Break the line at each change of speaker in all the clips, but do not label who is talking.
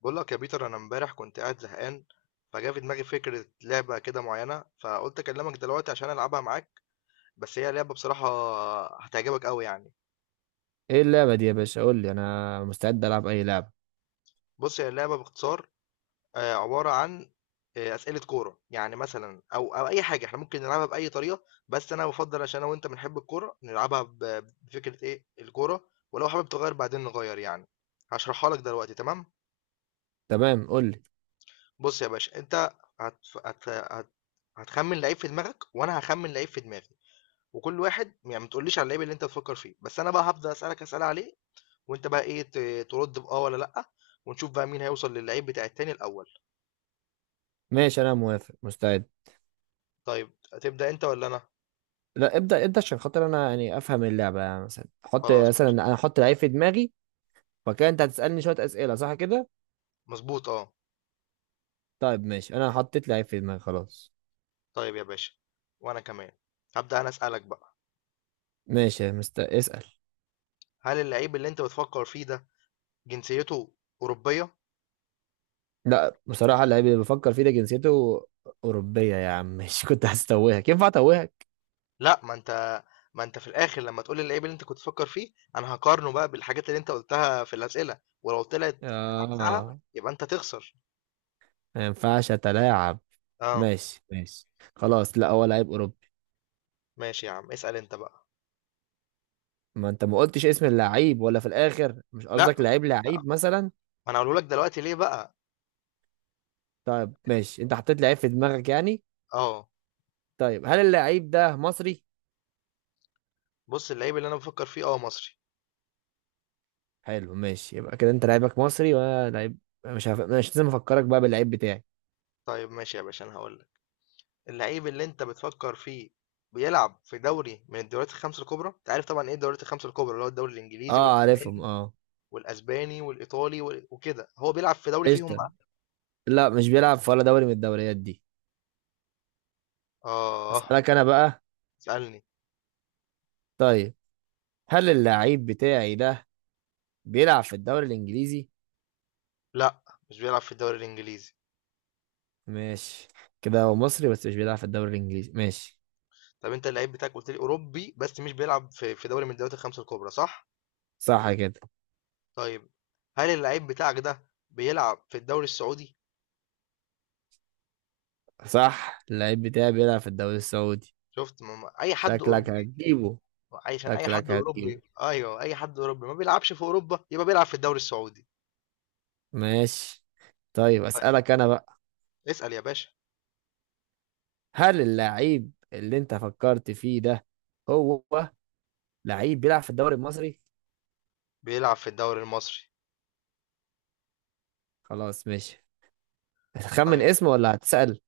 بقول لك يا بيتر، انا امبارح كنت قاعد زهقان. فجا في دماغي فكرة لعبة كده معينة، فقلت اكلمك دلوقتي عشان العبها معاك. بس هي لعبة بصراحة هتعجبك قوي يعني.
ايه اللعبة دي يا باشا؟ قول لي، انا مستعد العب اي لعبة.
بص هي اللعبة باختصار عبارة عن أسئلة كورة يعني، مثلا، أو أي حاجة احنا ممكن نلعبها بأي طريقة، بس أنا بفضل عشان أنا وأنت بنحب الكورة نلعبها بفكرة إيه الكورة، ولو حابب تغير بعدين نغير يعني. هشرحها لك دلوقتي، تمام؟
تمام، قول لي.
بص يا باشا، أنت هت... هت... هت... هتخمن لعيب في دماغك وأنا هخمن لعيب في دماغي. وكل واحد يعني ما تقوليش على اللعيب اللي انت تفكر فيه، بس انا بقى هبدا اسالك اسئله عليه. وانت بقى ايه، ترد باه ولا لا، ونشوف بقى مين هيوصل للعيب بتاع التاني الاول.
ماشي، انا موافق مستعد.
طيب، هتبدا انت ولا انا؟
لا، ابدأ انت عشان خاطر انا يعني افهم اللعبة. يعني مثلا حط،
خلاص
مثلا
ماشي.
انا احط لعيب في دماغي. فكده انت هتسألني شوية اسئلة، صح كده؟
مظبوط، اه.
طيب ماشي، انا حطيت لعيب في دماغي خلاص.
طيب يا باشا، وانا كمان هبدا انا اسالك بقى.
ماشي، اسأل.
هل اللعيب اللي انت بتفكر فيه ده جنسيته اوروبيه؟
لا، بصراحة اللعيب اللي بفكر فيه ده جنسيته أوروبية يا عم. مش كنت هستوهك؟ ينفع اتوهك؟
لا، ما انت في الاخر لما تقول لي اللعيب اللي انت كنت تفكر فيه، انا هقارنه بقى بالحاجات اللي انت قلتها في الاسئله، ولو طلعت عكسها
اه.
يبقى انت تخسر.
ما ينفعش اتلاعب.
اه
ماشي ماشي. خلاص، لا هو لعيب أوروبي.
ماشي، يا عم اسال انت بقى.
ما انت ما قلتش اسم اللعيب؟ ولا في الاخر مش
لأ،
قصدك لعيب؟ لعيب مثلا.
ما أنا هاقوله لك دلوقتي ليه بقى.
طيب ماشي، انت حطيت لعيب في دماغك يعني.
آه.
طيب، هل اللعيب ده مصري؟
بُص، اللعيب اللي أنا بافكّر فيه آه مصري.
حلو ماشي، يبقى كده انت لعيبك مصري وانا لعيب. مش عارف، مش لازم افكرك بقى باللعيب بتاعي.
طيب ماشي يا باشا، أنا هاقول لك، اللعيب اللي أنت بتفكّر فيه بيلعب في دوري من الدوريات ال5 الكبرى. أنت عارف طبعًا إيه الدوريات ال5 الكبرى، اللي هو الدوري الإنجليزي
اه عارفهم
والألماني
اه.
والأسباني والإيطالي وكده. هو بيلعب في دوري فيهم
قشطة.
بقى؟
لا، مش بيلعب في ولا دوري من الدوريات دي.
آه،
اسالك انا بقى.
اسألني.
طيب، هل اللعيب بتاعي ده بيلعب في الدوري الانجليزي؟
لأ، مش بيلعب في الدوري الإنجليزي.
ماشي. كده هو مصري بس مش بيلعب في الدوري الانجليزي، ماشي.
طب أنت اللعيب بتاعك قُلت لي أوروبي، بس مش بيلعب في دوري من الدوريات ال5 الكبرى، صح؟
صح كده.
طيب، هل اللعيب بتاعك ده بيلعب في الدوري السعودي؟
صح، اللعيب بتاعي بيلعب في الدوري السعودي.
شُفت؟ ما أي حد
شكلك
أوروبي،
هتجيبه.
عشان أي حد
شكلك هتجيبه.
أوروبي، أيوه، أي حد أوروبي ما بيلعبش في أوروبا يبقى بيلعب في الدوري السعودي.
ماشي. طيب،
طيب،
أسألك أنا بقى.
اسأل يا باشا.
هل اللاعب اللي أنت فكرت فيه ده هو لعيب بيلعب في الدوري المصري؟
بيلعب في الدوري المصري.
خلاص ماشي. هتخمن
طيب
اسمه ولا هتسأل؟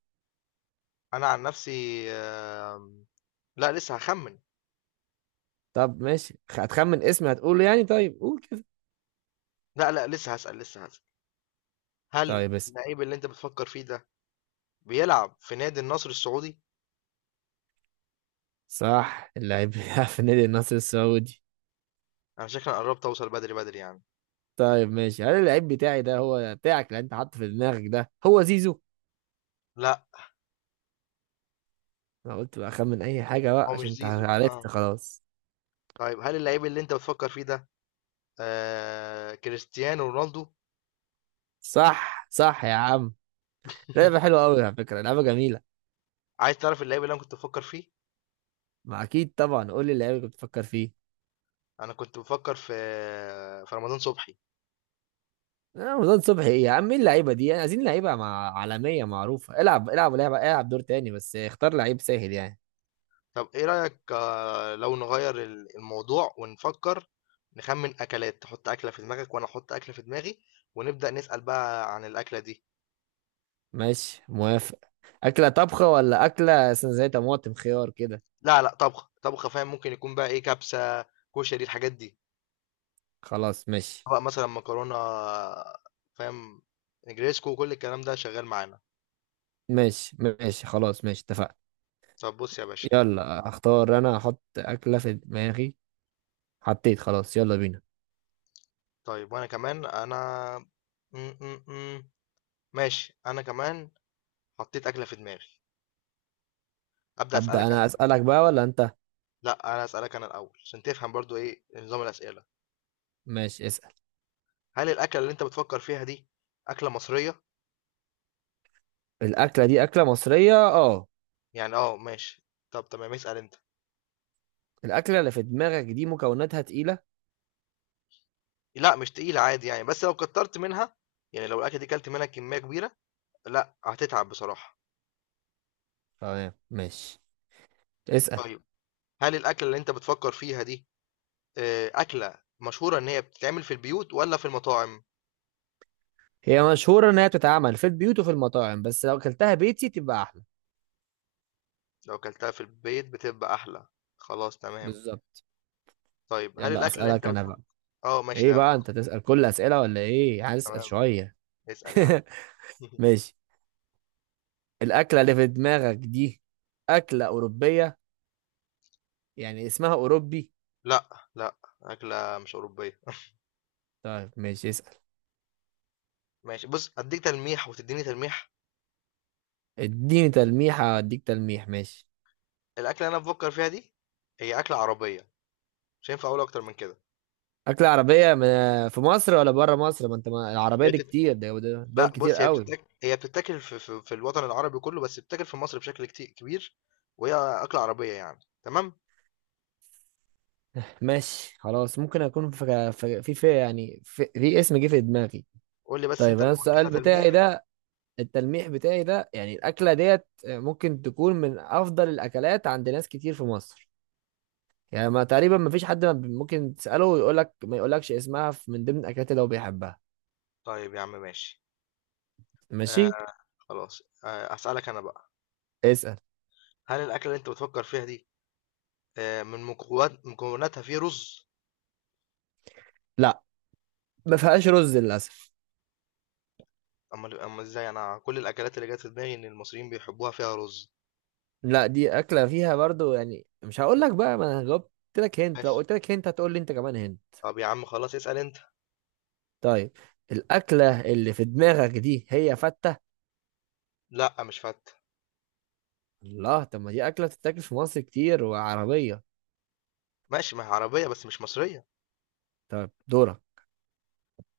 أنا عن نفسي آمم، لأ لسه هاخمّن.
طب ماشي، هتخمن اسمه هتقوله يعني؟ طيب قول كده.
لأ، لأ لسه هاسأل، لسه هاسأل. هل
طيب اسم
اللعيب اللي أنت بتفكّر فيه ده بيلعب في نادي النصر السعودي؟
صح، اللاعب بيلعب في نادي النصر السعودي.
أنا شكلي قرّبت أوصل بدري، بدري يعني.
طيب ماشي، هل اللعيب بتاعي ده هو بتاعك اللي أنت حاطه في دماغك ده هو زيزو؟
لأ،
أنا قلت بقى أخمن أي حاجة بقى
هو مش
عشان أنت
زيزو آه.
عرفت خلاص.
طيب هل اللعيب اللي أنت بتفكّر فيه ده كريستيانو رونالدو؟
صح صح يا عم. لعبة حلوة أوي، على فكرة لعبة جميلة.
عايز تعرف اللعيب اللي أنا كنت بافكّر فيه؟
ما أكيد طبعا، قول لي اللعيبة اللي بتفكر فيه.
انا كنت بفكر في رمضان صبحي.
رمضان صبحي إيه يا عم؟ مين اللعيبة دي يعني؟ عايزين لعيبة مع عالمية معروفة. العب العب لعبة، العب دور تاني بس اختار لعيب سهل يعني.
طب ايه رأيك، لو نغير الموضوع ونفكر، نخمن اكلات. تحط اكلة في دماغك وانا احط اكلة في دماغي، ونبدأ نسأل بقى عن الاكلة دي.
ماشي موافق. أكلة طبخة ولا أكلة مثلا زي طماطم خيار كده؟
لا لا، طبخ طبخ، فاهم. ممكن يكون بقى ايه، كبسة، كشري، الحاجات دي،
خلاص ماشي.
بقى مثلا مكرونة، فاهم، نجريسكو وكل الكلام ده شغال معانا.
ماشي ماشي خلاص ماشي، اتفقنا.
طب بص يا باشا،
يلا اختار، أنا أحط أكلة في دماغي. حطيت خلاص، يلا بينا.
طيب وانا كمان انا م -م -م. ماشي انا كمان حطيت اكلة في دماغي. أبدأ
أبدأ
أسألك أنا.
أنا أسألك بقى ولا أنت؟
لا، انا اسالك انا الاول عشان تفهم برضو ايه نظام الاسئله.
ماشي اسأل.
هل الاكله اللي انت بتفكر فيها دي اكله مصريه؟
الأكلة دي أكلة مصرية اه.
يعني اه، ماشي. طب تمام، اسال انت.
الأكلة اللي في دماغك دي مكوناتها تقيلة؟
لا مش تقيله، عادي يعني، بس لو كترت منها، يعني لو الاكله دي كلت منها كميه كبيره لا هتتعب بصراحه.
تمام ماشي، اسأل.
طيب هل الاكله اللي انت بتفكر فيها دي اكله مشهوره ان هي بتتعمل في البيوت ولا في المطاعم؟
هي مشهورة إن هي بتتعمل في البيوت وفي المطاعم، بس لو أكلتها بيتي تبقى أحلى.
لو كلتها في البيت بتبقى احلى، خلاص تمام.
بالظبط.
طيب هل
يلا
الاكله اللي انت
أسألك أنا
بتفكر.
بقى.
اه ماشي
إيه
ده.
بقى؟ أنت تسأل كل أسئلة ولا إيه؟ هسأل
تمام،
شوية.
اسال يا عم.
ماشي. الأكلة اللي في دماغك دي أكلة أوروبية، يعني اسمها أوروبي؟
لأ، لأ، أكلة مش أوروبية.
طيب ماشي، اسأل.
ماشي بُص، أدّيك تلميح وتدّيني تلميح.
اديني تلميحة أديك تلميح، ماشي.
الأكلة اللي أنا بافكّر فيها دي هي أكلة عربية، مش هينفع أقول أكتر من كده.
أكلة عربية في مصر ولا بره مصر؟ ما أنت، ما العربية
هي
دي
بتت
كتير، دول
لأ
كتير
بُص،
قوي.
هي بتتاكل في الوطن العربي كُلّه، بس بتتاكل في مصر بشكل كبير، وهي أكلة عربية يعني، تمام؟
ماشي خلاص، ممكن اكون في اسم جه في دماغي.
قُل لي بس
طيب
أنت
انا
الأول
السؤال
كده
بتاعي
تلميح.
ده التلميح بتاعي ده يعني الاكله ديت ممكن تكون من افضل الاكلات عند ناس كتير في مصر. يعني ما تقريبا ما فيش حد ما بي- ممكن تساله ويقول لك ما يقولكش اسمها من ضمن الاكلات اللي هو بيحبها.
طيب يا عم ماشي. آآ
ماشي،
خلاص، هاسألك أنا بقى.
اسال.
هل الأكلة اللي أنت بتفكّر فيها دي من مكوناتها في رُز؟
لا، ما فيهاش رز للاسف.
أمّال إزاي؟ أنا كل الأكلات اللي جات في دماغي إن المصريين بيحبوها فيها رُز.
لا، دي اكله فيها برضو يعني، مش هقول لك بقى، ما انا جاوبت لك هنت. لو
ماشي.
قلت لك هنت هتقول لي انت كمان هنت.
طب يا عم خلاص، اسأل أنت.
طيب الأكلة اللي في دماغك دي هي فتة؟
لأ مش فتة.
الله. طب ما دي أكلة بتتاكل في مصر كتير وعربية.
ماشي، ما هي عربية بس مش مصرية.
طيب دورك.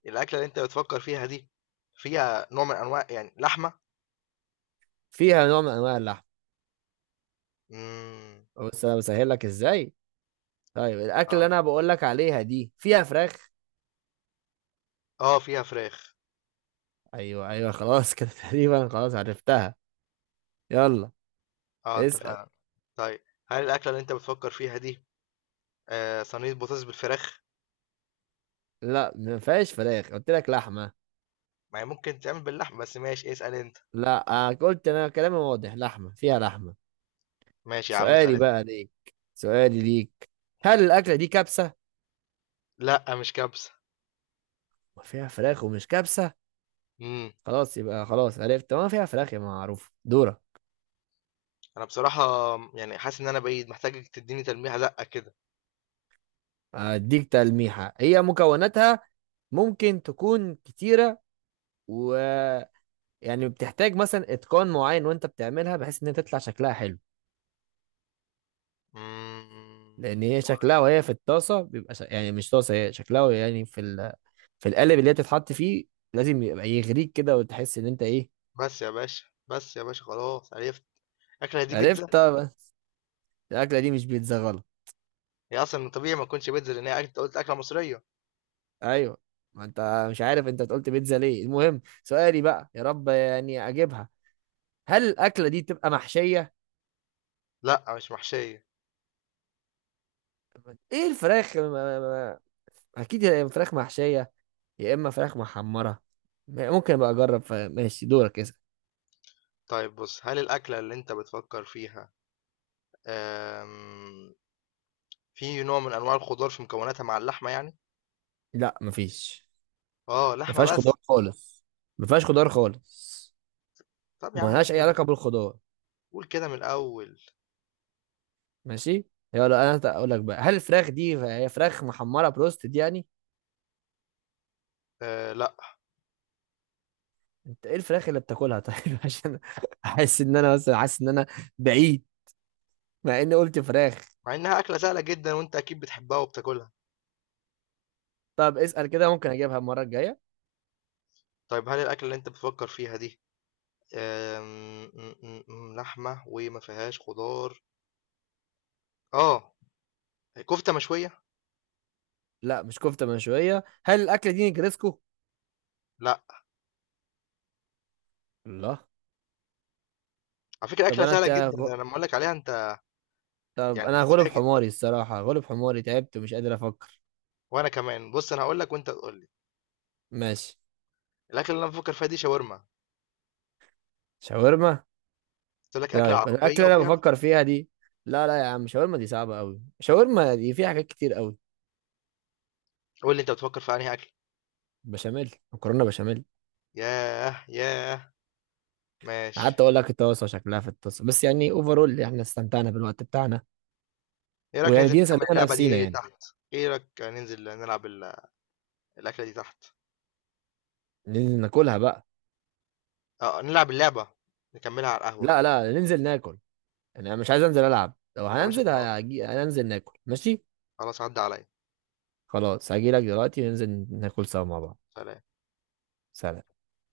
الأكلة اللي أنت بتفكر فيها دي فيها نوع من أنواع يعني لحمة؟
فيها نوع من أنواع اللحم.
امم.
بس أنا بسهل لك إزاي؟ طيب الأكلة اللي
آه.
أنا بقول لك عليها دي فيها فراخ؟
آه فيها فراخ.
أيوه أيوه، خلاص كده، تقريبا خلاص عرفتها. يلا
آه أنت
اسأل.
فعلًا. طيب هل الأكلة اللي أنت بتفكر فيها دي صينية بطاطس بالفراخ؟
لا، ما فيهاش فراخ، قلت لك لحمة.
ما هي ممكن تتعمل باللحمة، بس ماشي اسأل أنت.
لا، قلت أنا كلامي واضح، لحمة فيها لحمة.
ماشي يا عم، اسأل
سؤالي
أنت.
بقى ليك سؤالي ليك، هل الأكلة دي كبسة؟
لأ مش كبسة.
ما فيها فراخ ومش كبسة.
امم.
خلاص يبقى، خلاص عرفت، ما فيها فراخ يا معروف، دورة.
أنا بصراحة يعني حاسس إن أنا بعيد، محتاجك تدّيني تلميحة دَقّة كده.
اديك تلميحة، هي مكوناتها ممكن تكون كتيرة، و يعني بتحتاج مثلا اتقان معين، وانت بتعملها بحيث ان هي تطلع شكلها حلو. لان
امم.
هي شكلها وهي في الطاسة بيبقى يعني مش طاسة، هي شكلها وهي يعني في القالب اللي هي تتحط فيه. لازم يبقى يغريك كده وتحس ان انت ايه.
بس يا باشا، بس يا باشا خلاص عرفت. أكلة دي
عرفت
بيتزا؟
طب. الاكلة دي مش بيتزا، غلط.
هي أصلا من طبيعي ما تكونش بيتزا لأن هي أنت قلت أكلة مصرية.
ايوه، ما انت مش عارف انت قلت بيتزا ليه؟ المهم، سؤالي بقى، يا رب يعني اجيبها. هل الاكله دي تبقى محشيه؟
لأ مش محشية.
ايه الفراخ اكيد يا إما فراخ محشيه، يا اما فراخ محمره. ممكن ابقى اجرب ماشي، دورك اسال.
طيب بص، هل الأكلة اللي أنت بتفكر فيها أم... في نوع من أنواع الخضار في مكوناتها مع اللحمة يعني؟
لا مفيش.
آه
ما
لحمة
فيهاش
بس.
خضار خالص. ما فيهاش خضار خالص.
طب يا
وما
عم قول
لهاش اي
كده،
علاقه بالخضار.
قول كده من الأول.
ماشي. يلا انا اقول لك بقى، هل الفراخ دي هي فراخ محمره بروستد يعني؟
آه، لأ.
انت ايه الفراخ اللي بتاكلها طيب؟ عشان احس ان انا مثلا حاسس ان انا بعيد، مع اني قلت فراخ.
مع إنها أكلة سهلة جدا وأنت أكيد بتحبها وبتاكلها.
طب اسال كده ممكن اجيبها المره الجايه.
طيب هل الأكلة اللي أنت بتفكر فيها دي أم... م- م- م- لحمة وما فيهاش خضار، آه كفتة مشوية؟
لا، مش كفتة مشوية. هل الأكلة دي نجرسكو؟
لأ.
الله.
على فكرة
طب
أكلة
أنا
سهلة
ت...
جدا، ده أنا لما أقول لك عليها أنت
طب
يعني
أنا هغلب
هتتفاجئ.
حماري الصراحة، هغلب حماري، تعبت ومش قادر أفكر.
وانا كمان بص، انا هقول لك وانت تقول لي.
ماشي.
الاكل اللي انا بفكر فيها دي شاورما.
شاورما؟
قلت لك اكله
طيب
عربيه
الأكلة اللي أنا
وفيها.
بفكر فيها دي لا لا يا عم، شاورما دي صعبة أوي، شاورما دي فيها حاجات كتير أوي.
قول لي انت بتفكر في انهي اكل.
بشاميل، مكرونة بشاميل.
ياه ياه، ماشي.
قعدت أقول لك الطاسة شكلها في الطاسة، بس يعني أوفرول إحنا استمتعنا بالوقت بتاعنا.
ايه رايك
ويعني
ننزل
دي
نكمل
نسلينا
اللعبه
نفسينا
دي
يعني.
تحت؟ ايه رايك ننزل نلعب الاكله دي تحت.
ننزل ناكلها بقى.
اه نلعب اللعبه نكملها على القهوه.
لا لا، ننزل ناكل. أنا مش عايز أنزل ألعب، لو
يا باشا
هننزل
خلاص،
هننزل ناكل ماشي.
خلاص عدى عليا.
خلاص هجيلك دلوقتي، ننزل ناكل سوا مع بعض.
سلام.
سلام.